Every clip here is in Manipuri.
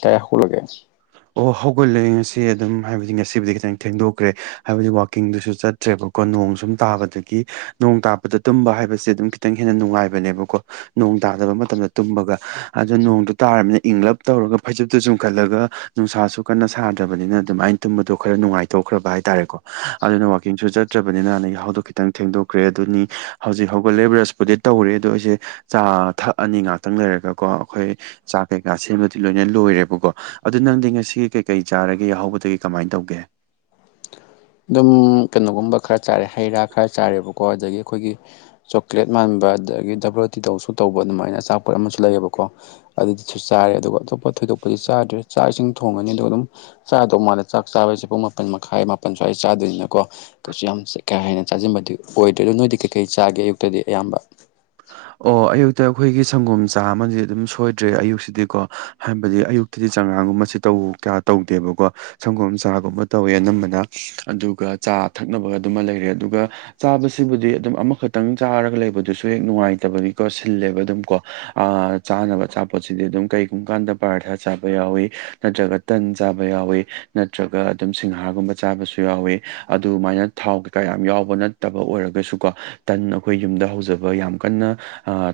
ꯀꯦ ꯍꯨꯔꯒꯦ ꯑꯣ ꯍꯧꯒꯠꯂꯦ ꯉꯁꯤ ꯑꯗꯨꯝ ꯍꯥꯏꯕꯗꯤ ꯉꯁꯤꯕꯨꯗꯤ ꯈꯤꯇꯪ ꯊꯦꯡꯗꯣꯛꯈ꯭ꯔꯦ ꯍꯥꯏꯕꯗꯤ ꯋꯥꯛꯀꯤꯡꯗꯨꯁꯨ ꯆꯠ ꯇ꯭ꯔꯦꯕꯀꯣ ꯅꯣꯡ ꯁꯨꯝ ꯇꯥꯕꯗꯒꯤ ꯅꯣꯡ ꯇꯥꯕꯗ ꯇꯨꯝꯕ ꯍꯥꯏꯕꯁꯦ ꯑꯗꯨꯝ ꯈꯤꯇꯪ ꯍꯦꯟꯅ ꯅꯨꯡꯉꯥꯏꯕꯅꯦꯕꯀꯣ ꯅꯣꯡ ꯇꯥꯗꯕ ꯃꯇꯝꯗ ꯇꯨꯝꯕꯒ ꯑꯗꯨ ꯅꯣꯡꯗꯨ ꯇꯥꯔꯝꯃꯤꯅ ꯏꯪꯂꯞ ꯇꯧꯔꯒ ꯐꯩꯖꯨꯞꯇꯨ ꯆꯨꯝꯈꯠꯂꯒ ꯅꯨꯡꯁꯥꯁꯨ ꯀꯟꯅ ꯁꯥꯗ꯭ꯔꯕꯅꯤꯅ ꯑꯗꯨꯃꯥꯏ ꯇꯨꯝꯕꯗꯣ ꯈꯔ ꯅꯨꯡꯉꯥꯏꯊꯣꯛꯈ꯭ꯔꯕ ꯍꯥꯏꯇꯥꯔꯦꯀꯣ ꯑꯗꯨꯅ ꯋꯥꯛꯀꯤꯡꯁꯨ ꯆꯠꯇ꯭ꯔꯕꯅꯤꯅ ꯑꯅ ꯌꯥꯍꯧꯗꯣ ꯈꯤꯇꯪ ꯊꯦꯡꯗꯣꯛꯈ꯭ꯔꯦ ꯑꯗꯨꯅꯤ ꯍꯧꯖꯤꯛ ꯍꯧꯒꯠꯂꯦ ꯕ꯭ꯔꯁꯄꯨꯗꯤ__ ꯇꯧꯔꯦ ꯑꯗꯣ ꯑꯩꯖꯦ ꯆꯥ ꯊꯛꯑꯅꯤ ꯉꯥꯛꯇꯪ ꯂꯩꯔꯒꯀꯣ ꯑꯈꯣꯏ ꯆꯥꯛ ꯀꯩꯀꯥ ꯁꯦꯝꯕꯗꯤ ꯂꯣꯏꯅ ꯂꯣꯏꯔꯦꯕꯀꯣ ꯑꯗꯨ ꯅꯪꯗꯤ ꯉꯁꯤ ꯀꯩꯀꯩ ꯆꯥꯔꯒꯦ ꯌꯥꯍꯧꯕꯗꯒꯤ ꯀꯃꯥꯏꯟ ꯇꯧꯒꯦ ꯑꯗꯨꯝ ꯀꯩꯅꯣꯒꯨꯝꯕ ꯈꯔ ꯆꯥꯔꯦ ꯍꯩ ꯔꯥ ꯈꯔ ꯆꯥꯔꯦꯕꯀꯣ ꯑꯗꯒꯤ ꯑꯩꯈꯣꯏꯒꯤ ꯆꯣꯀ꯭ꯂꯦꯠ ꯃꯥꯟꯕ ꯑꯗꯒꯤ ꯗꯕ꯭ꯂꯣ ꯇꯤ ꯗꯧꯁꯨ ꯇꯧꯕ ꯑꯗꯨꯃꯥꯏꯅ ꯑꯆꯥꯄꯣꯠ ꯑꯃꯁꯨ ꯂꯩꯌꯦꯕꯀꯣ ꯑꯗꯨꯗꯨꯁꯨ ꯆꯥꯔꯦ ꯑꯗꯨꯒ ꯑꯇꯣꯞꯄ ꯊꯣꯏꯗꯣꯛꯄꯗꯤ ꯆꯥꯗ꯭ꯔꯦ ꯆꯥꯛ ꯏꯁꯤꯡ ꯊꯣꯡꯉꯅꯤ ꯑꯗꯨꯒ ꯑꯗꯨꯝ ꯆꯥꯗꯧ ꯃꯥꯜꯂꯦ ꯆꯥꯛ ꯆꯥꯕꯁꯦ ꯄꯨꯡ ꯃꯥꯄꯟ ꯃꯈꯥꯏ ꯃꯥꯄꯟ ꯁ꯭ꯋꯥꯏ ꯆꯥꯗꯣꯏꯅꯤꯅꯀꯣ ꯀꯩꯁꯨ ꯌꯥꯝ ꯆꯥ ꯀꯥ ꯍꯦꯟꯅ ꯆꯥꯖꯤꯟꯕꯗꯤ ꯑꯣꯏꯗ꯭ꯔꯦ ꯑꯗꯨ ꯅꯣꯏꯗꯤ ꯀꯩꯀꯩ ꯆꯥꯒꯦ ꯑꯌꯨꯛꯇꯗꯤ ꯑꯌꯥꯝꯕ ꯑꯣ ꯑꯌꯨꯛꯇ ꯑꯩꯈꯣꯏꯒꯤ ꯁꯪꯒꯣꯝ ꯆꯥ ꯑꯃꯗꯤ ꯑꯗꯨꯝ ꯁꯣꯏꯗ꯭ꯔꯦ ꯑꯌꯨꯛꯁꯤꯗꯤꯀꯣ ꯍꯥꯏꯕꯗꯤ ꯑꯌꯨꯛ__ ꯑꯗꯨꯗꯤ ꯆꯉꯥꯡꯒꯨꯝꯕꯁꯤ ꯇꯧ ꯀꯌꯥ ꯇꯧꯗꯦꯕꯀꯣ ꯁꯪꯒꯣꯝ ꯆꯥꯒꯨꯝꯕ ꯇꯧꯋꯦ ꯑꯅꯝꯕꯅ ꯑꯗꯨꯒ ꯆꯥ ꯊꯛꯅꯕ ꯑꯗꯨꯃ ꯂꯩꯔꯦ ꯑꯗꯨꯒ ꯆꯥꯕꯁꯤꯕꯨꯗꯤ ꯑꯗꯨꯝ ꯑꯃꯈꯛꯇꯪ ꯆꯥꯔꯒ ꯂꯩꯕꯗꯨꯁꯨ__ ꯍꯦꯛ ꯅꯨꯡꯉꯥꯏꯇꯕꯅꯤꯀꯣ ꯁꯤꯜꯂꯦꯕ ꯑꯗꯨꯝ ꯀꯣ ꯑꯥ ꯆꯥꯅꯕ ꯑꯆꯥꯄꯣꯠꯁꯤꯗꯤ ꯑꯗꯨꯝ ꯀꯩꯒꯨꯝꯕ ꯀꯥꯟꯗ ꯄꯔꯊꯥ ꯆꯥꯕ ꯌꯥꯎꯏ ꯅꯠꯇ꯭ꯔꯒ ꯇꯟ ꯆꯥꯕ ꯌꯥꯎꯏꯤ ꯅꯠꯇ꯭ꯔꯒ ꯑꯗꯨꯝ ꯁꯤꯡꯍꯥꯒꯨꯝꯕ ꯆꯥꯕꯁꯨ ꯌꯥꯎꯋꯤ ꯑꯗꯨꯃꯥꯏꯅ ꯊꯥꯎ ꯀꯩꯀꯥ ꯌꯥꯝ ꯌꯥꯎꯕ ꯅꯠꯇꯕ ꯑꯣꯏꯔꯒꯁꯨ ꯀꯣ ꯇꯟ ꯑꯩꯈꯣꯏ ꯌꯨꯝꯗ ꯍꯧꯖ__ ꯕ ꯌꯥꯝ ꯀꯟꯅ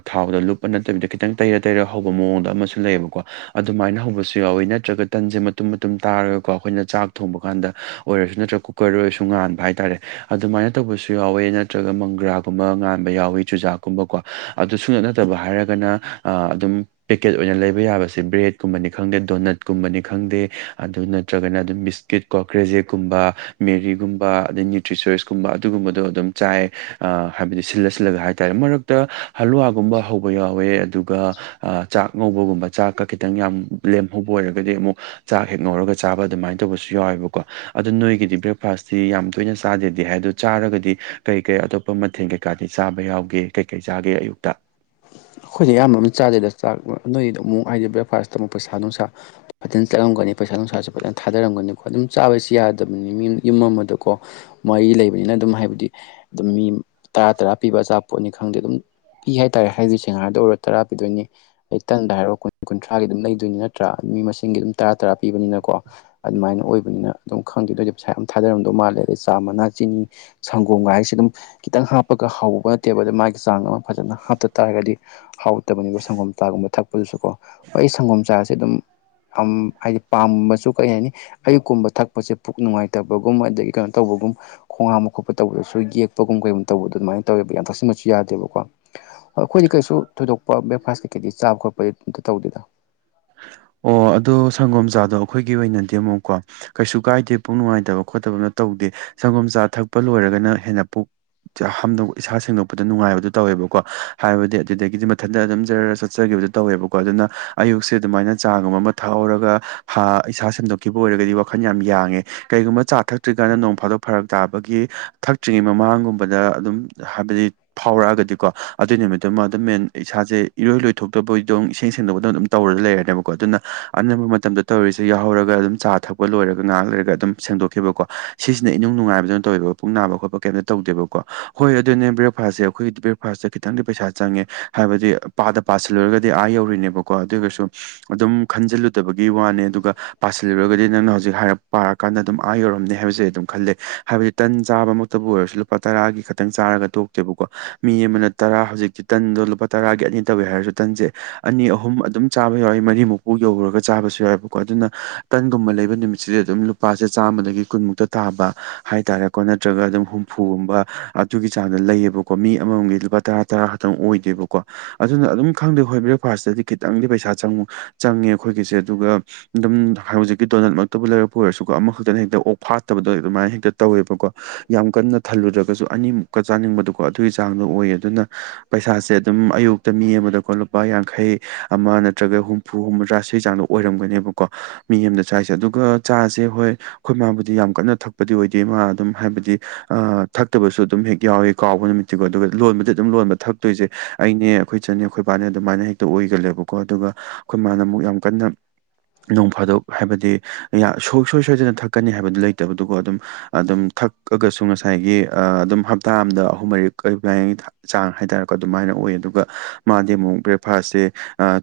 ꯊꯥꯎꯗ ꯂꯨꯞꯄ ꯅꯠꯇꯕꯤꯗ ꯈꯤꯇꯪ ꯇꯩꯔ ꯇꯩꯔ ꯍꯧꯕ ꯃꯑꯣꯡꯗ ꯑꯃꯁꯨ ꯂꯩꯌꯦꯕꯀꯣ ꯑꯗꯨꯃꯥꯏꯅ ꯍꯧꯕꯁꯨ ꯌꯥꯎꯋꯤ ꯅꯠꯇ꯭ꯔꯒ ꯇꯟꯁꯦ ꯃꯇꯨꯝ ꯃꯇꯨꯝ ꯇꯥꯔꯒꯀꯣ ꯑꯩꯈꯣꯏꯅ ꯆꯥꯛ ꯊꯣꯡꯕ ꯀꯥꯟꯗ ꯑꯣꯏꯔꯁꯨ ꯅꯠꯇ꯭ꯔ ꯀꯨꯛ__ ꯀꯣꯏꯔꯣꯏꯁꯨ ꯉꯥꯟꯕ ꯍꯥꯏꯇꯥꯔꯦ ꯑꯗꯨꯃꯥꯏꯅ ꯇꯧꯕꯁꯨ ꯌꯥꯎꯋꯦ ꯅꯠꯇ꯭ꯔꯒ ꯃꯪꯒ꯭ꯔꯥꯒꯨꯝꯕ ꯉꯥꯟꯕ ꯌꯥꯎꯋꯤ ꯆꯨꯖꯥꯛꯀꯨꯝꯕꯀꯣ ꯑꯗꯨ ꯁꯨꯡꯅꯠ ꯅꯠꯇꯕ ꯍꯥꯏꯔꯒꯅ ꯑꯥ ꯑꯗꯨꯝ ꯄꯦꯀꯦꯠ ꯑꯣꯏꯅ ꯂꯩꯕ ꯌꯥꯕꯁꯦ ꯕ꯭ꯔꯦꯗꯀꯨꯝꯕꯅꯤ ꯈꯪꯗꯦ ꯗꯣꯅꯠꯀꯨꯝꯕꯅꯤ ꯈꯪꯗꯦ ꯑꯗꯨ ꯅꯠꯇ꯭ꯔꯒꯅ ꯑꯗꯨꯝ ꯕꯤꯁ__ ꯀꯤꯠ ꯀꯣ ꯀ꯭ꯔꯦꯖꯦꯛꯀꯨꯝꯕ ꯃꯦꯔꯤꯒꯨꯝꯕ ꯑꯗꯩ ꯅ꯭ꯌꯨꯇ꯭ꯔꯤꯆꯣꯏꯁꯀꯨꯝꯕ ꯑꯗꯨꯒꯨꯝꯕꯗꯣ ꯑꯗꯨꯝ ꯆꯥꯏ ꯑꯥ ꯍꯥꯏꯕꯗꯤ ꯁꯤꯜꯂ ꯁꯤꯜꯂꯒ ꯍꯥꯏ__ ꯇꯥꯔꯦ ꯃꯔꯛꯇ ꯍꯜꯂꯨꯋꯥꯒꯨꯝꯕ ꯍꯧꯕ ꯌꯥꯎꯋꯦ ꯑꯗꯨꯒ ꯑꯥ ꯆꯥꯛ ꯉꯧꯕꯒꯨꯝꯕ ꯆꯥꯛꯀ ꯈꯤꯇꯪ ꯌꯥꯝ ꯂꯦꯝꯍꯧꯕ ꯑꯣꯏꯔꯒꯗꯤ ꯑꯃꯨꯛ ꯆꯥꯛ ꯍꯦꯛ ꯉꯧꯔꯒ ꯆꯥꯕ ꯑꯗꯨꯃꯥꯏꯅ ꯇꯧꯕꯁꯨ ꯌꯥꯎꯋꯦꯕꯀꯣ ꯑꯗꯨ ꯅꯣꯏꯒꯤꯗꯤ ꯕ꯭ꯔꯦꯛꯐꯥꯁꯇꯤ ꯌꯥꯝ ꯇꯣꯏꯅ ꯆꯥꯗꯦꯗꯤ ꯍꯥꯏ ꯑꯗꯨ ꯆꯥꯔꯒꯗꯤ ꯀꯩ ꯀꯩ ꯑꯇꯣꯞ__ ꯄ ꯃꯊꯦꯟ ꯀꯩꯀꯥꯗꯤ ꯆꯥꯕ ꯌꯥꯎꯒꯦ ꯀꯩ ꯀꯩ ꯆꯥꯒꯦ ꯑꯌꯨꯛꯇ ꯑꯩꯈꯣꯏꯗꯤ ꯑꯌꯥꯝꯕ ꯑꯃ ꯆꯥꯗꯦꯗ ꯆꯥꯛ ꯅꯣꯏꯗ ꯑꯃꯨꯛ ꯍꯥꯏꯗꯤ ꯕ꯭ꯔꯦꯛꯐꯥꯁ ꯇꯃꯨꯛ ꯄꯩꯁꯥ ꯅꯨꯡꯁꯥ ꯐꯖꯅ ꯆꯠꯂꯝꯒꯅꯤ ꯄꯩꯁꯥ ꯅꯨꯡꯁꯥꯁꯨ ꯐꯖꯅ ꯊꯥꯗꯔꯝꯒꯅꯤꯀꯣ ꯑꯗꯨꯝ ꯆꯥꯕꯁꯦ ꯌꯥꯗꯕꯅꯤ ꯃꯤꯌꯨꯝ ꯌꯨꯝ ꯑꯃꯗꯀꯣ ꯃꯌꯤ ꯂꯩꯕꯅꯤꯅ ꯑꯗꯨꯝ ꯍꯥꯏꯕꯗꯤ ꯑꯗꯨꯝ ꯃꯤ ꯇꯔꯥ ꯇꯔꯥ ꯄꯤꯕ ꯑꯆꯥꯕꯄꯣꯠꯅꯤ ꯈꯪꯗꯦ ꯑꯗꯨꯝ ꯄꯤ ꯍꯥꯏꯇꯥꯔꯦ ꯍꯥꯏꯔꯤꯁꯦ ꯁꯤꯡꯍꯥꯔꯗ ꯑꯣꯏꯔꯣ ꯇꯔꯥ ꯄꯤꯗꯣꯏꯅꯤ ꯑꯩ ꯇꯟꯗ ꯍꯥꯏꯔꯣ ꯀꯨꯟ ꯀꯨꯟꯊ꯭ꯔꯥꯒꯤ ꯑꯗꯨꯝ ꯂꯩꯗꯣꯏꯅꯤ ꯅꯠꯇ꯭ꯔꯥ ꯃꯤ ꯃꯁꯤꯡ ꯑꯗꯨꯝ ꯇꯔꯥ ꯇꯔꯥ ꯄꯤꯕꯅꯤꯅꯀꯣ ꯑꯗꯨꯃꯥꯏꯅ ꯑꯣꯏꯕꯅꯤꯅ ꯑꯗꯨꯝ ꯈꯪꯗꯦꯗ ꯑꯣꯏꯗꯤ ꯄꯩꯁꯥ ꯌꯥꯝ ꯊꯥꯗꯔꯝꯗꯧ ꯃꯥꯜꯂꯦ ꯑꯗꯩ ꯆꯥ ꯃꯅꯥ ꯆꯤꯅꯤ ꯁꯪꯒꯣꯝꯒ ꯍꯥꯏꯁꯦ ꯑꯗꯨꯝ ꯈꯤꯇꯪ ꯍꯥꯞꯄꯒ ꯍꯧꯕ ꯇꯦꯕꯜ ꯃꯥꯒꯤ ꯆꯥꯡ ꯑꯃ ꯐꯖꯅ ꯍꯥꯞꯇ ꯇꯥꯔꯒꯗꯤ ꯍꯥꯎꯇꯕꯅꯦꯕ ꯁꯪꯒꯣꯝ ꯆꯥꯒꯨꯝꯕ ꯊꯛꯄꯗꯨꯁꯨꯀꯣ ꯑꯩ ꯁꯪꯒꯣꯝ ꯆꯥꯁꯦ ꯑꯗꯨꯝ ꯑꯝ ꯍꯥꯏꯗꯤ ꯄꯥꯝꯕꯁꯨ ꯀꯩ ꯍꯥꯏꯅꯤ ꯑꯌꯨꯛꯀꯨꯝꯕ ꯊꯛꯄꯁꯦ ꯄꯨꯛ ꯅꯨꯡꯉꯥꯏꯇꯕꯒꯨꯝ ꯑꯗꯒꯤ ꯀꯩꯅꯣ ꯇꯧꯕꯒꯨꯝ ꯈꯣꯡ ꯍꯥꯝꯕ ꯈꯣꯠꯄ ꯇꯧꯕꯗꯁꯨ ꯌꯦꯛꯄꯒꯨꯝ ꯀꯩꯒꯨꯝ ꯇꯧꯕꯗꯣ ꯑꯗꯨꯃꯥꯏꯅ ꯇꯧꯋꯦꯕ ꯌꯥꯝ ꯊꯥꯁꯤꯟꯕꯁꯨ ꯌꯥꯗꯦꯕꯀꯣ ꯍꯣꯏ ꯑꯩꯈꯣꯏꯗꯤ ꯀꯩꯁꯨ ꯊꯣꯏꯗꯣꯛꯄ ꯕ꯭ꯔꯦꯛꯐꯥꯁ ꯀꯩꯀꯩꯗꯤ ꯆꯥꯕ ꯈꯣꯠꯄꯗꯤ ꯑꯝꯇ ꯇꯧꯗꯦꯗ ꯑꯣ ꯑꯗꯣ ꯁꯪꯒꯣꯝꯆꯥꯗꯣ ꯑꯩꯈꯣꯏꯒꯤ ꯑꯣꯏꯅꯗꯤ ꯑꯃꯨꯛꯀꯣ ꯀꯩꯁꯨ ꯀꯥꯏꯗꯦ ꯄꯨꯛ ꯅꯨꯡꯉꯥꯏꯇꯕ ꯈꯣꯠꯇꯕꯅ ꯇꯧꯗꯦ ꯁꯪꯒꯣꯝ ꯆꯥ ꯊꯛꯄ ꯂꯣꯏꯔꯒꯅ ꯍꯦꯟꯅ ꯄꯨꯛ ꯍꯥꯝꯗꯣꯛ ꯏꯁꯥ ꯁꯦꯡꯗꯣꯛꯄꯗ ꯅꯨꯡꯉꯥꯏꯕꯗꯨ ꯇꯧꯋꯦꯕꯀꯣ ꯍꯥꯏꯕꯗꯤ ꯑꯗꯨꯗꯒꯤꯗꯤ ꯃꯊꯟꯇ ꯑꯗꯨꯝ ꯖꯔ ꯆꯠꯆꯈꯤꯕꯗꯨ ꯇꯧꯋꯦꯕꯀꯣ ꯑꯗꯨꯅ ꯑꯌꯨꯛꯁꯦ ꯑꯗꯨꯃꯥꯏꯅ ꯆꯥꯒꯨꯝꯕ ꯑꯃ ꯊꯛꯍꯧꯔꯒ ꯍꯥ ꯏꯁꯥ ꯁꯦꯡꯗꯣꯛꯈꯤꯕ ꯑꯣꯏꯔꯒꯗꯤ ꯋꯥꯈꯜ ꯌꯥꯝ ꯌꯥꯡꯉꯦ ꯀꯩꯒꯨꯝꯕ ꯆꯥ ꯊꯛꯇ꯭ꯔꯤꯀꯥꯟꯗ ꯅꯣꯡ ꯐꯥꯗꯣꯛ ꯐꯔꯛ ꯇꯥꯕꯒꯤ ꯊꯛꯇ꯭ꯔꯤꯉꯩ ꯃꯃꯥꯡꯒꯨꯝꯕꯗ ꯑꯗꯨꯝ ꯍꯥꯏꯕꯗꯤ ꯐꯥꯎꯔꯛꯑꯒꯗꯤꯀꯣ ꯑꯗꯨꯏ ꯅꯨꯃꯤꯗꯨꯃ ꯑꯗꯨꯝ ꯃꯦꯟ ꯏꯁꯥꯁꯦ ꯏꯔꯣꯏ ꯂꯣꯏ ꯊꯣꯛꯣꯛꯇꯕꯣꯏꯗꯣ ꯏꯁꯦꯡ ꯁꯦꯡꯗꯕꯗꯣ ꯑꯗꯨꯝ ꯇꯧꯔ ꯂꯩꯔꯅꯤꯕ ꯀꯣ ꯑꯗꯨꯅ ꯑꯅꯝꯕ ꯃꯇꯝꯗ ꯇꯧꯔꯤꯁꯦ ꯌꯥꯎꯍꯧꯔꯒ ꯑꯗꯨꯝ ꯆꯥ ꯊꯛꯄ ꯂꯣꯏꯔꯒ ꯉꯍꯥꯛ ꯂꯩꯔꯒ ꯑꯗꯨꯝ ꯁꯦꯡꯗꯣꯛꯈꯤꯕꯀꯣ ꯁꯤꯁꯤꯅ ꯏꯅꯨꯡꯉꯥꯏꯕꯗꯨꯅ ꯇꯧꯋꯦꯕ ꯄꯨꯛ ꯅꯥꯕ ꯈꯣꯠꯄ ꯀꯩꯝꯇ ꯇꯧꯗꯦꯕꯀꯣ ꯍꯣꯏ ꯑꯗꯨꯅꯦ ꯕ꯭ꯔꯦꯛꯐꯥꯁꯁꯦ ꯑꯩꯈꯣꯏꯒꯤ ꯕ꯭ꯔꯦꯛ ꯐꯥꯔꯁꯇ ꯈꯤꯇꯪꯗꯤ ꯄꯩꯁꯥ ꯆꯪꯉꯦ ꯍꯥꯏꯕꯗꯤ ꯄꯥꯗ ꯄꯥꯁꯤꯜꯂꯨꯔꯒꯗꯤ ꯑꯥ ꯌꯧꯔꯤꯅꯦꯕꯀꯣ ꯑꯗꯨꯑꯣꯏꯁꯨ ꯑꯗꯨꯝ ꯈꯟꯖꯤꯜꯂꯨꯗꯕꯒꯤ ꯋꯥꯅꯦ ꯑꯗꯨꯒ ꯑꯗꯨꯞ ꯑꯗꯨꯝ ꯈꯟꯖꯤꯜꯂꯨꯗꯕꯒꯤ ꯋꯥꯅꯦ ꯄꯥꯁꯤꯜꯂꯨꯔꯒꯗꯤ ꯅꯪꯅ ꯍꯧꯖꯤꯛ ꯍꯥꯏꯔꯛꯄꯀꯥꯟꯗ ꯑꯗꯨꯝ ꯑꯥ ꯌꯧꯔꯝꯅꯤ ꯍꯥꯏꯕꯁꯦ ꯑꯗꯨꯝ ꯈꯜꯂꯦ ꯍꯥꯏꯕꯗꯤ ꯇꯟ ꯆꯥꯕꯃꯛꯇꯕꯨ ꯑꯣꯏꯔꯁꯨ ꯂꯨꯄꯥ ꯇꯔꯥꯒꯤ ꯈꯇꯪ ꯆꯥꯔꯒ ꯇꯣꯛꯇꯦꯕꯀꯣ ꯃꯤ ꯑꯃꯅ ꯇꯔꯥ ꯍꯧꯖꯤꯛꯇꯤ ꯇꯟꯗꯣ ꯂꯨꯄꯥ ꯇꯔꯥꯒꯤ ꯑꯅꯤ ꯇꯧꯋꯦ ꯍꯥꯏꯔꯁꯨ ꯇꯟꯁꯦ ꯑꯅꯤ ꯑꯍꯨꯝ ꯑꯗꯨꯝ ꯆꯥꯕ ꯌꯥꯎꯋꯦ ꯃꯔꯤꯃꯨꯛꯄꯨ ꯌꯧꯔꯒ ꯆꯥꯕꯁꯨ ꯌꯥꯎꯏꯕꯀꯣ ꯑꯗꯨꯅ ꯇꯟꯒꯨꯝꯕ ꯂꯩꯕ ꯅꯨꯃꯤꯠꯁꯤꯗꯤ ꯑꯗꯨꯝ ꯂꯨꯄꯥꯁꯦ ꯆꯥꯝꯃꯗꯒꯤ ꯀꯨꯟꯃꯨꯛꯇ ꯇꯥꯕ ꯍꯥꯏꯇꯥꯔꯦꯀꯣ ꯅꯠꯇ꯭ꯔꯒ ꯑꯗꯨꯝ ꯍꯨꯝꯐꯨꯒꯨꯝꯕ ꯑꯗꯨꯒꯤ ꯆꯥꯡꯗ ꯂꯩꯌꯦꯕ ꯀꯣ ꯃꯤ ꯑꯃꯃꯝꯒꯤ ꯂꯨꯄꯥ ꯇꯔꯥ ꯇꯔꯥ ꯈꯛꯇꯪ ꯑꯣꯏꯗꯦꯕꯀꯣ ꯑꯗꯨꯅ ꯑꯗꯨꯝ ꯈꯪꯗꯦ ꯍꯣꯏ ꯕ꯭ꯔꯦꯛꯐꯥꯁꯇꯗꯤ ꯈꯤꯇꯪꯗꯤ ꯄꯩꯁꯥ ꯆꯪ ꯆꯪꯉꯦ ꯑꯈꯣꯏꯒꯤꯁꯦ ꯑꯗꯨꯒ ꯑꯗꯨꯝ ꯍꯧꯖꯤꯛꯀꯤ ꯗꯣꯅꯠꯃꯛꯇꯕꯨ ꯂꯩꯔꯛꯄ ꯑꯣꯏꯔꯁꯨꯀꯣ ꯑꯃꯈꯛꯇꯅ ꯍꯦꯛꯇ ꯑꯣꯛ ꯐꯥꯠꯇꯕꯗꯣ ꯑꯗꯨꯃꯥꯏꯅ ꯍꯦꯛꯇ ꯇꯧꯋꯦꯕꯀꯣ ꯌꯥꯝ ꯀꯟꯅ ꯊꯜꯂꯨꯗ꯭ꯔꯒꯁꯨ ꯑꯅꯤꯃꯨꯛꯀ ꯆꯥꯅꯤꯡꯕꯗꯣꯀꯣ ꯑꯗꯨꯒꯤ ꯆꯥꯡꯗꯣ ꯑꯣꯏ ꯑꯗꯨꯅ ꯄꯩꯁꯥꯁꯦ ꯑꯗꯨꯝ ꯑꯌꯨꯛꯇ ꯃꯤ ꯑꯃꯗꯀꯣ ꯂꯨꯄꯥ ꯌꯥꯡꯈꯩ ꯑꯃ ꯅꯠꯇ꯭ꯔꯒ ꯍꯨꯝ ꯍꯨꯝꯐꯨ ꯍꯨꯝꯗꯔꯥ ꯁꯤ ꯆꯥꯡꯗ ꯑꯣꯏꯔꯝꯒꯅꯦꯕꯀꯣ ꯃꯤ ꯑꯃꯗ ꯆꯔꯤꯁꯦ ꯑꯗꯨꯒ ꯆꯥꯁꯦ ꯍꯣꯏ ꯈꯣꯏ ꯃꯥꯕꯨꯗꯤ ꯌꯥꯝ ꯀꯟꯅ ꯊꯛꯄꯗꯤ ꯑꯣꯏꯗꯦ ꯃꯥ ꯑꯗꯨꯝ ꯍꯥꯏꯕꯗꯤ ꯑꯥ ꯊꯛꯇꯕꯁꯨ ꯑꯗꯨꯝ ꯍꯦꯛ ꯌꯥꯎꯋꯤ ꯀꯥꯎꯕ ꯅꯨꯃꯤꯠ ꯁꯤꯀꯣ ꯑꯗꯨꯒ ꯂꯣꯟꯕꯗꯤ ꯑꯗꯨꯝ ꯂꯣꯟꯕ ꯊꯛꯇꯣꯏꯁꯦ ꯑꯩꯅꯦ ꯑꯈꯣꯏ ꯆꯟꯅꯦ ꯑꯈꯣꯏ ꯕꯥꯅꯦ ꯑꯗꯨꯃꯥꯏꯅ ꯍꯦꯛꯇ ꯑꯣꯏꯒꯜꯂꯦꯕꯀꯣ ꯑꯗꯨꯒ ꯈꯣꯏ ꯃꯥꯅ ꯑꯃꯨꯛ ꯌꯥꯝ ꯀꯟꯅ ꯅꯣꯡ ꯐꯥꯗꯣꯛ ꯍꯥꯏꯕꯗꯤ ꯌꯥ ꯁꯨꯡꯁꯣꯏ ꯁꯣꯏꯗꯅ ꯊꯛꯀꯅꯤ ꯍꯥꯏꯕꯗꯨ ꯂꯩꯇꯕꯗꯨꯒ ꯑꯗꯨꯝ ꯑꯗꯨꯝ ꯊꯛꯑꯒꯁꯨ ꯉꯁꯥꯏꯒꯤ ꯑꯥ ꯑꯗꯨꯝ ꯍꯞꯇꯥ ꯑꯝꯗ ꯑꯍꯨꯝ ꯃꯔꯤꯛ [unintelligible] ꯆꯥꯡ ꯍꯥꯏꯇꯥꯔꯦꯀꯣ ꯑꯗꯨꯃꯥꯏꯅ ꯑꯣꯏ ꯑꯗꯨꯒ ꯃꯥꯗꯤ ꯑꯃꯨꯛ ꯕ꯭ꯔꯦꯛꯐꯥꯁꯁꯦ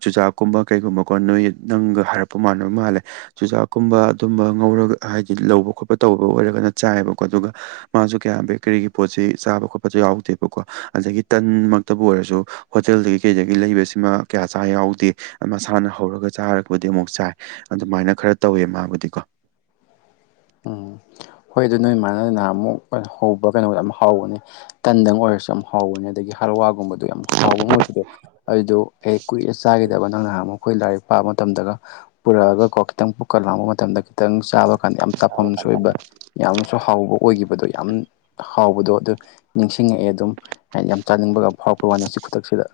ꯆꯨꯖꯥꯛꯀꯨꯝꯕ ꯀꯩꯒꯨꯝꯕꯀꯣ ꯅꯣꯏ ꯅꯪꯒ ꯍꯥꯏꯔꯛꯄ ꯃꯥꯟꯕ ꯃꯥꯜꯂꯦ ꯆꯨꯖꯥꯛꯀꯨꯝꯕ ꯑꯗꯨꯝꯕ ꯉꯧꯔꯒ ꯍꯥꯏꯗꯤ ꯂꯧꯕ ꯈꯣꯠꯄ ꯇꯧꯕ ꯑꯣꯏꯔꯒꯅ ꯆꯥꯏꯑꯦꯕꯀꯣ ꯑꯗꯨꯒ ꯃꯥꯁꯨ ꯀꯌꯥ ꯕꯦꯀꯔꯤꯒꯤ ꯄꯣꯠꯁꯤ ꯆꯥꯕ ꯈꯣꯠꯄꯁꯨ ꯌꯥꯎꯗꯦꯕꯀꯣ ꯑꯗꯒꯤ ꯇꯟꯃꯛꯇꯕꯨ ꯑꯣꯏꯔꯁꯨ ꯍꯣꯇꯦꯜꯗꯒꯤ ꯀꯩꯗꯒꯤ ꯂꯩꯕꯁꯤꯃꯥ ꯀꯌꯥ ꯆꯥ ꯌꯥꯎꯗꯦ ꯃꯁꯥꯅ ꯍꯧꯔꯒ ꯆꯥꯔꯕꯨꯗꯤ ꯑꯃꯨꯛ ꯆꯥꯏ ꯑꯗꯨꯃꯥꯏꯅ ꯈꯔ ꯇꯧꯋꯦ ꯃꯥꯕꯨꯗꯤꯀꯣ ꯎꯝ ꯍꯣꯏ ꯑꯗꯨ ꯅꯣꯏ ꯃꯥꯅ ꯅꯍꯥꯟꯃꯨꯛ ꯍꯧꯕ ꯀꯩꯅꯣꯗꯣ ꯌꯥꯝ ꯍꯥꯎꯕꯅꯤ ꯇꯟꯗꯪ ꯑꯣꯏꯔꯁꯨ ꯌꯥꯝ ꯍꯥꯎꯕꯅꯤ ꯑꯗꯒꯤ ꯍꯂꯨꯋꯥ ꯗꯨꯒꯨꯝꯕꯗꯣ ꯌꯥꯝ ꯍꯥꯎꯕ ꯑꯃ ꯑꯣꯏꯕꯗꯣ ꯑꯗꯨꯗꯣ ꯀꯨꯏꯔꯦ ꯆꯥꯒꯤꯗꯕ ꯅꯪ ꯅꯍꯥꯟꯃꯨꯛ ꯂꯥꯏꯔꯤꯛ ꯄꯥꯕ ꯃꯇꯝꯗꯒ ꯄꯨꯔꯛꯑꯒꯀꯣ ꯈꯤꯇꯪ ꯄꯨꯛꯀ ꯂꯥꯝꯕ ꯃꯇꯝꯗ ꯈꯤꯇꯪ ꯆꯥꯕ ꯀꯥꯟꯗ ꯌꯥꯝ ꯆꯐꯝꯁꯨ ꯑꯣꯏꯕ ꯌꯥꯝꯁꯨ ꯍꯥꯎꯕ ꯑꯣꯏꯒꯤꯕꯗꯣ ꯌꯥꯝ ꯍꯥꯎꯕꯗꯣ ꯑꯗꯨ ꯅꯤꯡꯁꯤꯡꯉꯛꯑꯦ ꯑꯗꯨꯝ ꯍꯥꯏꯗꯤ ꯌꯥꯝ ꯆꯥꯅꯤꯡꯕꯒ ꯐꯥꯎꯔꯛ ꯄꯋꯥꯅꯦ ꯍꯧꯖꯤꯛ ꯈꯨꯗꯛꯁꯤꯗ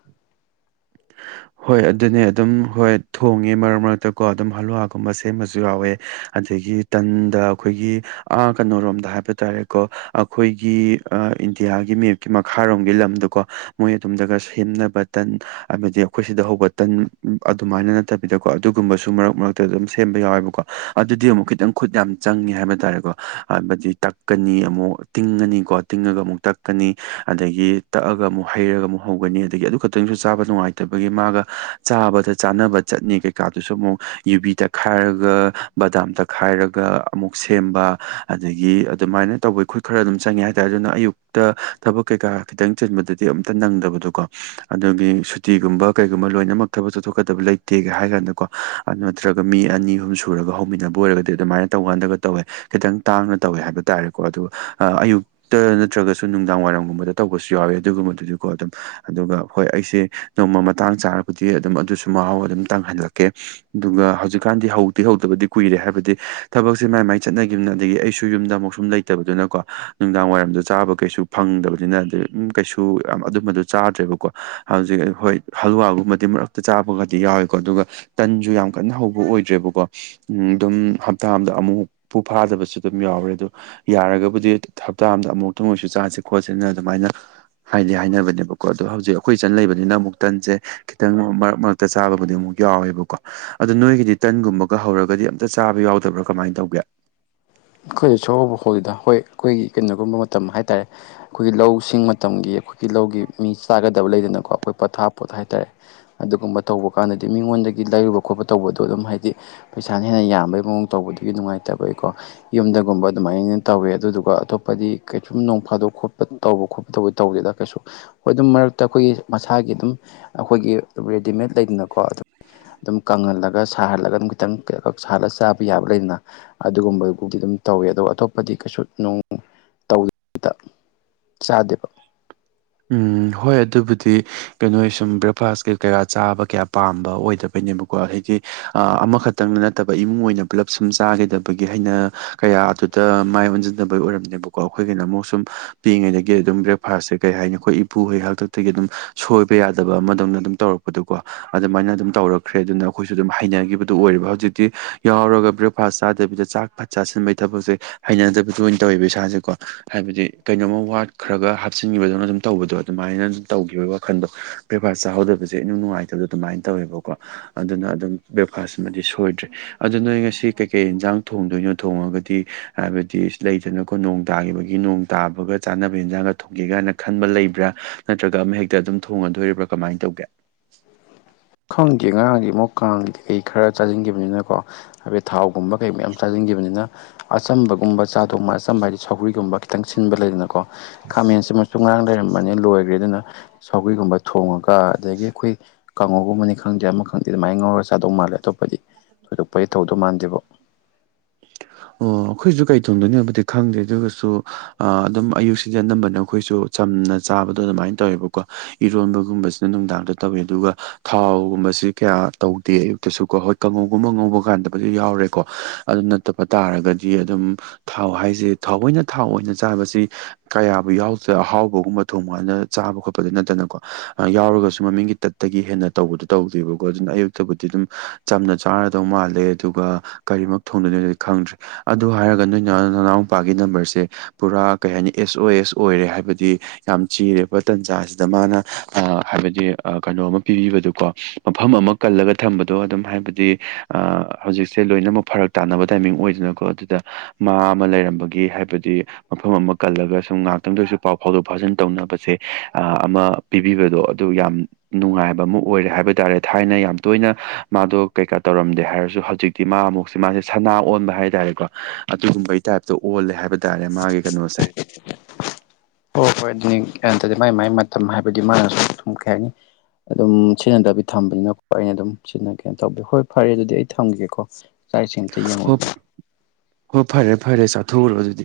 ꯍꯣꯏ ꯑꯗꯨꯅꯦ ꯑꯗꯨꯝ ꯍꯣꯏ ꯊꯣꯡꯉꯦ ꯃꯔꯛ ꯃꯔꯛꯇꯀꯣ ꯑꯗꯨꯝ ꯍꯂꯨꯋꯥꯒꯨꯝꯕ ꯁꯦꯝꯃꯁꯨ ꯌꯥꯎꯋꯦ ꯑꯗꯒꯤ ꯇꯟꯗ ꯑꯈꯣꯏꯒꯤ ꯑꯥ ꯀꯩꯅꯣꯔꯣꯝꯗ ꯍꯥꯏꯕ ꯇꯥꯔꯦꯀꯣ ꯑꯈꯣꯏꯒꯤ ꯑꯥ ꯏꯟꯗꯤꯌꯥꯒꯤ ꯃꯦꯞꯀꯤ ꯃꯈꯥꯔꯣꯝꯒꯤ ꯂꯝꯗꯣꯀꯣ ꯃꯣꯏ ꯑꯗꯨꯝꯗꯒ ꯁꯦꯝꯅꯕ ꯇꯟ ꯍꯥꯏꯕꯗꯤ ꯑꯈꯣꯏ ꯁꯤꯗ ꯍꯧꯕ ꯇꯟ ꯑꯗꯨꯃꯥꯏꯅ ꯅꯠꯇꯕꯤꯗꯀꯣ ꯑꯗꯨꯒꯨꯝꯕꯁꯨ ꯃꯔꯛ ꯃꯔꯛꯇ ꯑꯗꯨꯝ ꯁꯦꯝꯕ ꯌꯥꯎꯋꯦꯕꯀꯣ ꯑꯗꯨꯗꯤ ꯑꯃꯨꯛ ꯈꯤꯇꯪ ꯈꯨꯠ ꯌꯥꯝꯅ ꯆꯪꯉꯤ ꯍꯥꯏꯕ ꯇꯥꯔꯦꯀꯣ ꯍꯥꯏꯕꯗꯤ ꯇꯛꯀꯅꯤ ꯑꯃꯨꯛ ꯇꯤꯡꯉꯅꯤꯀꯣ ꯇꯤꯡꯉꯒ ꯑꯃꯨꯛ ꯇꯛꯀꯅꯤ ꯑꯗꯒꯤ ꯇꯛꯑꯒ ꯑꯃꯨꯛ ꯍꯩꯔꯒ ꯑꯃꯨꯛ ꯍꯧꯒꯅꯤ ꯑꯗꯒꯤ ꯑꯗꯨ ꯈꯛꯇꯪꯁꯨ ꯆꯥꯕ ꯅꯨꯡꯉꯥꯏꯇꯕꯒꯤ ꯃꯥꯒ ꯆꯥꯕꯗ ꯆꯥꯅꯕ ꯆꯠꯅꯤ ꯀꯩꯀꯥꯗꯨꯁꯨ ꯑꯃꯨꯛ ꯌꯨꯕꯤ ꯇꯛꯈꯥꯏꯔꯒ ꯕꯗꯥꯝ ꯇꯛꯈꯥꯏꯔꯒ ꯑꯃꯨꯛ ꯁꯦꯝꯕ ꯑꯗꯒꯤ ꯑꯗꯨꯃꯥꯏꯅ ꯇꯧꯕ ꯈꯨꯠ ꯈꯔ ꯑꯗꯨꯝ ꯆꯪꯉꯦ ꯍꯥꯏꯇꯥꯔꯦ ꯑꯗꯨꯅ ꯑꯌꯨꯛ ꯇ ꯊꯕꯛ ꯀꯩꯀꯥ ꯈꯤꯇꯪ ꯆꯤꯟꯕꯗꯗꯤ ꯑꯝꯇ ꯅꯪꯗꯕꯗꯣ ꯀꯣ [inaudible] ꯑꯗꯨꯒꯤ ꯁꯨꯇꯤꯒꯨꯝꯕ ꯀꯩꯒꯨꯝꯕ ꯂꯣꯏꯅꯃꯛ ꯊꯕꯛ ꯆꯠꯊꯣꯛꯀꯗꯕ ꯂꯩꯇꯦꯒ ꯍꯥꯏꯔ ꯀꯥꯟꯗꯀꯣ ꯑꯗꯨ ꯅꯠꯇ꯭ꯔꯒ ꯃꯤ ꯑꯅꯤ ꯑꯍꯨꯝ ꯁꯨꯔꯒ ꯍꯧꯃꯤꯟꯅꯕ ꯑꯣꯏꯔꯒꯗꯤ ꯑꯗꯨꯃꯥꯏꯅ ꯇꯧꯀꯥꯟꯗꯒ ꯇꯧꯋꯦ ꯈꯤꯇꯪ ꯇꯥꯡꯅ ꯇꯧꯋꯦ ꯍꯥꯏꯕ ꯇꯥꯔꯦꯀꯣ ꯑꯗꯨꯒ ꯑꯌꯨꯛ ꯇ ꯅꯠꯇ꯭ꯔꯒꯁꯨ ꯅꯨꯡꯗꯥꯡ ꯋꯥꯏꯔꯝꯒꯨꯝꯕꯗ ꯇꯧꯕꯁꯨ ꯌꯥꯎꯋꯦ ꯑꯗꯨꯒꯨꯝꯕꯗꯨꯗꯤꯀꯣ ꯑꯗꯨꯝ ꯑꯗꯨꯒ ꯍꯣꯏ ꯑꯩꯁꯦ ꯅꯣꯡꯃ ꯃꯇꯥꯡ ꯆꯥꯔꯕꯨꯗꯤ ꯑꯗꯨꯝ ꯑꯗꯨꯁꯨ ꯃꯍꯥꯎ ꯑꯗꯨꯝ ꯇꯪꯍꯜꯂꯛꯀꯦ ꯑꯗꯨꯒ ꯍꯧꯖꯤꯛꯀꯥꯟꯗꯤ ꯍꯧꯗꯤ ꯍꯧꯗꯕꯗꯤ ꯀꯨꯏꯔꯦ ꯍꯥꯏꯕꯗꯤ ꯊꯕꯛꯁꯦ ꯃꯥꯏ ꯃꯥꯏ ꯆꯠꯅꯒꯤꯝꯅꯤꯅ ꯑꯗꯒꯤ ꯑꯩꯁꯨ ꯌꯨꯝꯗ ꯑꯃꯨꯛ ꯁꯨꯝ ꯂꯩꯇꯕꯗꯨꯅꯀꯣ ꯅꯨꯡꯗꯥꯡ ꯋꯥꯏꯔꯝꯗꯨ ꯆꯥꯕ ꯀꯩꯁꯨ ꯐꯪꯗꯕꯅꯤ ꯅ ꯑꯗꯩ ꯎꯝ ꯀꯩꯁꯨ ꯌꯥꯝ ꯑꯗꯨꯝꯕꯗꯨ ꯆꯥꯗ꯭ꯔꯦꯕꯀꯣ ꯍꯧꯖꯤꯛ ꯑ ꯍꯣꯏ ꯍꯜꯂꯨꯋꯥꯒꯨꯝꯕꯗꯤ ꯃꯔꯛꯇ ꯆꯥꯕꯒꯗꯤ ꯌꯥꯎꯋꯦꯀꯣ ꯑꯗꯨꯒ ꯇꯟꯁꯨ ꯌꯥꯝ ꯀꯟꯅ ꯍꯧꯕ ꯑꯣꯏꯗ꯭ꯔꯦꯕꯀꯣ ꯎꯝ ꯑꯗꯨꯝ ꯍꯞꯇꯥ ꯑꯃꯗ ꯑꯃꯨꯛꯄꯨ ꯐꯥꯗꯕꯁꯨ ꯗꯨꯝ ꯌꯥꯎꯔꯦ ꯑꯗꯨ ꯌꯥꯔꯒꯕꯨꯗꯤ ꯍꯞꯇꯥ ꯑꯃꯗ ꯑꯃꯨꯛꯇꯪ ꯑꯣꯏꯁꯨ ꯆꯥꯁꯦ ꯈꯣꯠꯁꯦꯅ ꯑꯗꯨꯃꯥꯏꯅ ꯍꯥꯏꯗꯤ ꯍꯥꯏꯅꯕꯅꯦꯕꯀꯣ ꯑꯗꯣ ꯍꯧꯖꯤꯛ ꯑꯩꯈꯣꯏ ꯏꯆꯟ ꯂꯩꯕꯅꯤꯅ ꯑꯃꯨꯛ ꯇꯟꯁꯦ ꯈꯤꯇꯪ ꯃꯔꯛ ꯃꯔꯛꯇ ꯆꯥꯕꯕꯨꯗꯤ ꯑꯃꯨꯛ ꯌꯥꯎꯋꯦꯕꯀꯣ ꯑꯗꯣ ꯅꯣꯏꯒꯤꯗꯤ ꯇꯟꯒꯨꯝꯕꯒ ꯍꯧꯔꯒꯗꯤ ꯑꯝꯇ ꯆꯥꯕ ꯌꯥꯎꯗꯕ꯭ꯔꯥ ꯀꯃꯥꯏ ꯇꯧꯒꯦ ꯑꯈꯣꯏꯗ ꯁꯨꯛ ꯍꯧꯕꯨ ꯍꯧꯗꯦꯗ ꯍꯣꯏ ꯈꯣꯏꯒꯤ ꯀꯩꯅꯣꯒꯨꯝꯕ ꯃꯇꯝ ꯍꯥꯏꯇꯥꯔꯦ ꯈꯣꯏꯒꯤ ꯂꯧ ꯁꯤꯡ ꯃꯇꯝꯒꯤ ꯑꯩꯈꯣꯏꯒꯤ ꯂꯧꯒꯤ ꯃꯤ ꯆꯥꯒꯗꯕ ꯂꯩꯗꯅꯀꯣ ꯑꯩꯈꯣꯏ ꯄꯣꯊꯥ ꯄꯣꯠ ꯍꯥꯏꯇꯥꯔꯦ ꯑꯗꯨꯒꯨꯝꯕ ꯇꯧꯕ ꯀꯥꯟꯗꯗꯤ ꯃꯤꯉꯣꯟꯗꯒꯤ ꯂꯩꯔꯨꯕ ꯈꯣꯠꯄ ꯇꯧꯕꯗꯣ ꯑꯗꯨꯝ ꯍꯥꯏꯗꯤ ꯄꯩꯁꯥꯅ ꯍꯦꯟꯅ ꯌꯥꯝꯕꯩ ꯃꯑꯣꯡ ꯇꯧꯕꯗꯨꯒꯤ ꯅꯨꯡꯉꯥꯏꯇꯕꯩꯀꯣ ꯌꯨꯝꯗꯒꯨꯝꯕ ꯑꯗꯨꯃꯥꯏꯅ ꯇꯧꯋꯦ ꯑꯗꯨꯗꯨꯒ ꯑꯇꯣꯞꯄꯗꯤ ꯀꯩꯁꯨꯝ ꯅꯣꯡ ꯐꯥꯗꯣꯛ ꯈꯣꯠꯄ ꯇꯧꯕ ꯈꯣꯠ ꯇꯧꯕꯨ ꯇꯧꯒꯦꯗ ꯀꯩꯁꯨ ꯍꯣꯏ ꯑꯗꯨꯝ ꯃꯔꯛꯇ ꯈꯣꯏꯒꯤ ꯃꯁꯥꯒꯤ ꯑꯗꯨꯝ ꯑꯈꯣꯏꯒꯤ ꯔꯦꯗꯤꯃꯦꯗ ꯂꯩꯗꯅꯀꯣ ꯑꯗꯨ ꯑꯗꯨꯝ ꯀꯪꯍꯜꯂꯒ ꯁꯥꯍꯜꯂꯒ ꯑꯗꯨꯝ ꯈꯤꯇꯪ ꯁꯥꯍꯜꯂ ꯆꯥꯕ ꯌꯥꯕ ꯂꯩꯗꯅ ꯑꯗꯨꯒꯨꯝꯕ ꯑꯗꯨ ꯗꯨꯝ ꯇꯧꯋꯦ ꯑꯗꯨꯒ ꯑꯇꯣꯞꯄꯗꯤ ꯀꯩꯁꯨ ꯅꯨꯡ ꯇꯧꯗꯦꯗ ꯆꯥꯗꯦꯕ ꯎꯝ ꯍꯣꯏ ꯑꯗꯨꯕꯨꯗꯤ ꯀꯩꯅꯣ ꯁꯨꯝ ꯕ꯭ꯔꯦꯛꯐꯥꯁ ꯀꯩ ꯀꯩꯀꯥ ꯆꯥꯕ ꯀꯌꯥ ꯄꯥꯝꯕ ꯑꯣꯏꯗꯕꯩꯅꯦꯕ ꯀꯣ ꯑꯩꯗꯤ ꯑꯥ ꯑꯃꯈꯛꯇꯪ ꯅꯠꯇꯕ ꯏꯃꯨꯡ ꯑꯣꯏꯅ ꯄꯨꯂꯞ ꯁꯨꯝ ꯆꯥꯒꯤꯗꯕꯒꯤ ꯍꯩꯅ ꯀꯌꯥ ꯑꯗꯨ ꯇ ꯃꯥꯏ ꯑꯣꯟꯁꯤꯟꯗꯕꯒꯤ ꯑꯣꯏꯔꯝꯅꯦꯕꯀꯣ ꯑꯈꯣꯏꯒꯤꯅ ꯑꯃꯨꯛ ꯁꯨꯝ ꯄꯤꯛꯏꯉꯩꯗꯒꯤ ꯑꯗꯨꯝ ꯕ꯭ꯔꯦꯛꯐꯥꯁꯁꯦ ꯀꯩ ꯍꯥꯏꯅꯤ ꯑꯩꯈꯣꯏ ꯏꯄꯨꯒꯤ ꯍꯥꯛꯇꯛꯇꯒꯤ ꯑꯗꯨꯝ ꯁꯣꯏꯕ ꯌꯥꯗꯕ ꯑꯃꯗꯧꯅ ꯑꯗꯨꯝ ꯇꯧꯔꯛꯄꯗꯨꯀꯣ ꯑꯗꯨꯃꯥꯏꯅ ꯑꯗꯨꯝ ꯇꯧꯔꯛꯈ꯭ꯔꯦ ꯑꯗꯨꯅ ꯑꯗꯨꯃꯥꯏꯅ ꯗꯨꯝꯇꯧꯔꯈꯔꯦ ꯑꯗꯨꯅ ꯑꯩꯈꯣꯏꯁꯨ ꯑꯗꯨꯝ ꯍꯩꯅꯒꯤꯕꯗꯨ ꯑꯣꯏꯌꯦꯕ ꯍꯧꯖꯤꯛꯇꯤ ꯌꯥꯎꯔꯒ ꯕ꯭ꯔꯦꯛꯐꯥꯁ ꯆꯥꯗꯕꯤꯗ ꯆꯥꯛ ꯄ ꯆꯥꯁꯤꯟꯕꯩ ꯊꯕꯛꯁꯦ ꯍꯩꯅꯗꯕꯤꯗꯨ ꯑꯣꯏꯟ ꯇꯧꯋꯦꯕ ꯏꯁꯥꯁꯦꯀꯣ ꯍꯥꯏꯕꯗꯤ ꯀꯩꯅꯣꯝꯃ ꯋꯥꯠꯈ꯭ꯔꯒ ꯍꯥꯞꯆꯤꯟ [unintelligible] ꯇꯧꯕꯗꯣ ꯑꯗꯨꯃꯥꯏꯅ ꯑꯗꯨꯝ ꯇꯧꯈꯤꯕ ꯋꯥꯈꯜꯗꯣ ꯕ꯭ꯔꯦꯛꯐꯥꯁ ꯆꯍꯧꯗꯕꯁꯦ ꯏꯅꯨꯡ ꯅꯨꯡꯉꯥꯏ ꯗꯨ ꯑꯗꯨꯃꯥꯏꯟ ꯇꯧꯋꯦꯕꯀꯣ ꯑꯗꯨꯅ ꯑꯗꯨꯝ ꯕ꯭ꯔꯦꯛꯐꯥꯁꯤꯃꯗꯤ ꯁꯣꯏꯗ꯭ꯔꯦ ꯑꯗꯨ ꯅꯣꯏ ꯉꯁꯤ ꯀꯩꯀꯩ ꯏꯟꯁꯥꯡ ꯊꯣꯡꯗꯣꯏꯅꯣ ꯊꯣꯡꯉꯒꯗꯤ ꯍꯥꯏꯕꯗꯤ ꯁꯤ ꯂꯩꯗꯅꯀꯣ ꯅꯣꯡ ꯇꯥꯒꯤꯕꯒꯤ ꯅꯣꯡ ꯇꯥꯕꯒ ꯆꯥꯅꯕ ꯏꯟꯖꯥꯡꯒ ꯊꯣꯡꯒꯦ ꯀꯥꯏꯅ ꯈꯟꯕ ꯂꯩꯕ꯭ꯔꯥ ꯅꯠꯇ꯭ꯔꯒ ꯑꯃ ꯍꯦꯛꯇ ꯑꯗꯨꯝ ꯊꯣꯡꯉꯗꯣꯔꯤꯕ꯭ꯔꯥ ꯀꯃꯥꯏꯟ ꯇꯧꯒꯦ ꯈꯪꯗꯦ ꯉꯔꯥꯡꯗꯤ ꯑꯃꯨꯛ ꯀꯥꯡꯒꯤ ꯀꯩ ꯀꯩ ꯈꯔ ꯆꯥꯁꯤꯟꯒꯤꯕꯅꯤꯅꯀꯣ ꯍꯥꯏꯕꯗꯤ ꯊꯥꯎꯒꯨꯝꯕ ꯀꯩ ꯃꯌꯥꯝ ꯆꯥꯖꯤꯟꯒꯤꯕꯅꯤꯅ ꯑꯆꯝꯕꯒꯨꯝꯕ ꯆꯥ ꯊꯣꯡꯕ ꯑꯆꯝꯕ ꯍꯥꯏꯗꯤ ꯁꯧꯒ꯭ꯔꯤꯒꯨꯝꯕ ꯈꯤꯇꯪ ꯁꯤꯟꯕ ꯂꯩꯗꯅꯀꯣ ꯈꯥꯃꯦꯟ ꯑꯁꯤꯟꯕꯁꯨ ꯉꯔꯥꯡ ꯂꯩꯔꯝꯃꯦ [unintelligible] ꯂꯣꯏꯒ꯭ꯔꯦ ꯑꯗꯨꯅ ꯁꯧꯒ꯭ꯔꯤꯒꯨꯝꯕ ꯊꯣꯡꯉꯒ ꯑꯗꯒꯤ ꯑꯩꯈꯣꯏ ꯀꯥꯡꯉꯧ ꯑꯗꯨꯝꯕꯅꯤ ꯈꯪꯗꯦ ꯑꯃ ꯈꯪꯗꯦ ꯑꯗꯨꯃꯥꯏꯅ ꯉꯧꯔꯒ ꯆꯥꯗꯧ ꯃꯥꯜꯂꯦ ꯑꯇꯣꯞꯄꯗꯤ ꯊꯣꯏꯗꯣꯛꯄꯗꯤ ꯇꯧꯗꯧ ꯃꯥꯟꯗꯦꯕꯣ [inaudible] ꯑꯣ ꯑꯩꯈꯣꯏꯁꯨ ꯀꯩ ꯊꯣꯡꯗꯣꯏꯅꯣꯕꯨꯗꯤ ꯈꯪꯗꯦ ꯑꯗꯨ ꯑꯣꯢꯁꯨ ꯑꯥ ꯑꯗꯨꯝ ꯑꯌꯨꯛ ꯁꯤꯗꯤ ꯑꯅꯝꯕꯅ ꯑꯩꯈꯣꯏꯁꯨ ꯆꯝꯅ ꯆꯥꯕꯗꯣ ꯑꯗꯨꯃꯥꯏꯟ ꯇꯧꯋꯦꯕꯀꯣ ꯏꯔꯣꯟꯕꯒꯨꯝꯕꯁꯤꯅ ꯅꯨꯡꯗꯥꯡꯗ ꯇꯧꯏ ꯑꯗꯨꯒ ꯊꯥꯎꯒꯨꯝꯕꯁꯤ ꯀꯌꯥ ꯇꯧꯗꯦ ꯑꯌꯨꯛꯇꯁꯨ ꯀꯣ ꯍꯣꯢ ꯀꯡꯉꯧꯒꯨꯝꯕ ꯉꯧꯕ ꯀꯥꯟꯗꯕꯨꯗꯤ ꯌꯥꯎꯔꯦꯀꯣ ꯑꯗꯨ ꯅꯠ ꯐꯠꯇꯕ ꯇꯥꯔꯒꯗꯤ ꯑꯗꯨꯝ ꯊꯥꯎ ꯍꯥꯏꯁꯦ ꯊꯥꯎꯅ ꯊꯥꯎ ꯑꯣꯏꯅ ꯆꯥꯕꯁꯤ ꯀꯌꯥꯕꯨ ꯌꯥꯎꯗꯦ ꯑꯍꯥꯎꯕꯒꯨꯝꯕ ꯊꯣꯡꯕ ꯀꯥꯟꯗ ꯆꯥꯕ ꯈꯣꯠꯄꯗ ꯅꯠꯇꯅꯀꯣ ꯌꯥꯎꯔꯒꯁꯨ ꯃꯃꯤꯡꯒꯤ ꯇꯠ ꯇꯒꯤ ꯍꯦꯟꯅ ꯇꯧꯕꯗꯣ ꯇꯧꯗꯦꯕꯀꯣ ꯑꯗꯨꯅ ꯑꯌꯨꯛꯇꯕꯨꯗꯤ ꯑꯗꯨꯝ ꯆꯝꯅ ꯆꯥꯔꯗꯧ ꯃꯥꯜꯂꯦ ꯑꯗꯨꯗꯨꯒ ꯀꯔꯤꯃꯛ ꯊꯣꯡꯗꯣꯏꯅꯣꯗꯤ ꯈꯪꯗ꯭ꯔꯦ ꯑꯗꯨ ꯍꯥꯏꯔꯒ ꯅꯣꯏꯅ ꯅꯅꯥꯎꯄꯥꯒꯤ ꯅꯝꯕꯔꯁꯦ ꯄꯨꯔꯥ ꯀꯩ ꯍꯥꯏꯅꯤ ꯑꯦꯁ ꯑꯣ ꯑꯦꯁ ꯑꯣꯏꯔꯦ ꯍꯥꯏꯕꯗꯤ ꯌꯥꯝ ꯆꯤꯔꯦꯕ ꯇꯟꯖꯥꯁꯤꯗ ꯃꯥꯅ ꯑ ꯍꯥꯏꯕꯗꯤ ꯀꯩꯅꯣ ꯑꯃ ꯄꯤꯕꯤꯕꯗꯨꯀꯣ ꯃꯐꯝ ꯑꯃ ꯀꯜꯂꯒ ꯊꯝꯕꯗꯣ ꯑꯗꯨꯝ ꯍꯥꯏꯕꯗꯤ ꯑꯥ ꯍꯧꯖꯤꯛꯁꯦ ꯂꯣꯏꯅꯃꯛ ꯐꯔꯛ ꯇꯥꯅꯕ ꯇꯥꯏꯃꯤꯡ ꯑꯣꯏꯗꯅꯀꯣ ꯑꯗꯨꯗ ꯃꯥ ꯑꯃ ꯂꯩꯔꯝꯕꯒꯤ ꯍꯥꯏꯕꯗꯤ ꯃꯐꯝ ꯑꯃ ꯀꯜꯂꯒ ꯁꯨꯝ ꯉꯥꯏꯍꯥꯛꯇꯪꯗ ꯑꯣꯏꯁꯨ ꯄꯥꯎ ꯐꯥꯎꯗꯣꯛ ꯐꯥꯎꯖꯤꯟ ꯇꯧꯅꯕꯁꯦ ꯑꯥ ꯑꯃ ꯄꯤꯕꯤꯕꯗꯣ ꯑꯗꯨ ꯌꯥꯝ ꯅꯨꯡꯉꯥꯏꯕ ꯑꯃ ꯑꯣꯏꯔꯦ ꯍꯥꯏꯕ ꯇꯥꯔꯦ ꯊꯥꯏꯅ ꯌꯥꯝ ꯇꯣꯏꯅ ꯃꯥꯗꯣ ꯀꯩꯀꯥ ꯇꯧꯔꯝꯗꯦ ꯍꯥꯏꯔꯁꯨ ꯍꯧꯖꯤꯛ ꯇꯤ ꯃꯥ ꯑꯃꯨꯛ ꯃꯥꯖꯦ ꯁꯅꯥ ꯑꯣꯟꯕ ꯍꯥꯏ ꯇꯥꯔꯦꯀꯣ ꯑꯗꯨꯒꯨꯝꯕꯒꯤ ꯇꯥꯏꯞꯇ ꯑꯣꯜꯂꯦ ꯍꯥꯏꯕ ꯇꯥꯔꯦ ꯃꯥꯒꯤ ꯀꯩꯅꯣꯁꯦ ꯍꯣꯏ ꯍꯣꯏ ꯑꯗꯨꯅꯤ ꯒ꯭ꯌꯥꯟ ꯇꯗꯤ ꯃꯥꯏ ꯃꯥꯏ ꯃꯇꯝ ꯍꯥꯏꯕꯗꯤ ꯃꯥꯅꯁꯨ ꯁꯨꯝ ꯀꯩ ꯍꯥꯏꯅꯤ ꯑꯗꯨꯝ ꯁꯤꯖꯤꯟꯅꯗꯕꯤ ꯊꯝꯕꯅꯤꯅꯀꯣ ꯑꯩꯅ ꯑꯗꯨꯝ ꯁꯤꯖꯤꯟꯅ ꯀꯩꯅꯣ ꯇꯧꯕꯤ ꯍꯣꯏ ꯐꯔꯦ ꯑꯗꯨꯗꯤ ꯑꯩ ꯊꯝꯒꯦꯀꯣ ꯆꯥꯛ ꯏꯁꯤꯡ ꯑꯝꯇ ꯌꯦꯡꯉꯨꯒꯦ ꯍꯣꯞ ꯍꯣꯏ ꯐꯔꯦ ꯐꯔꯦ ꯆꯥꯊꯣꯛꯎꯔꯣ ꯑꯗꯨꯗꯤ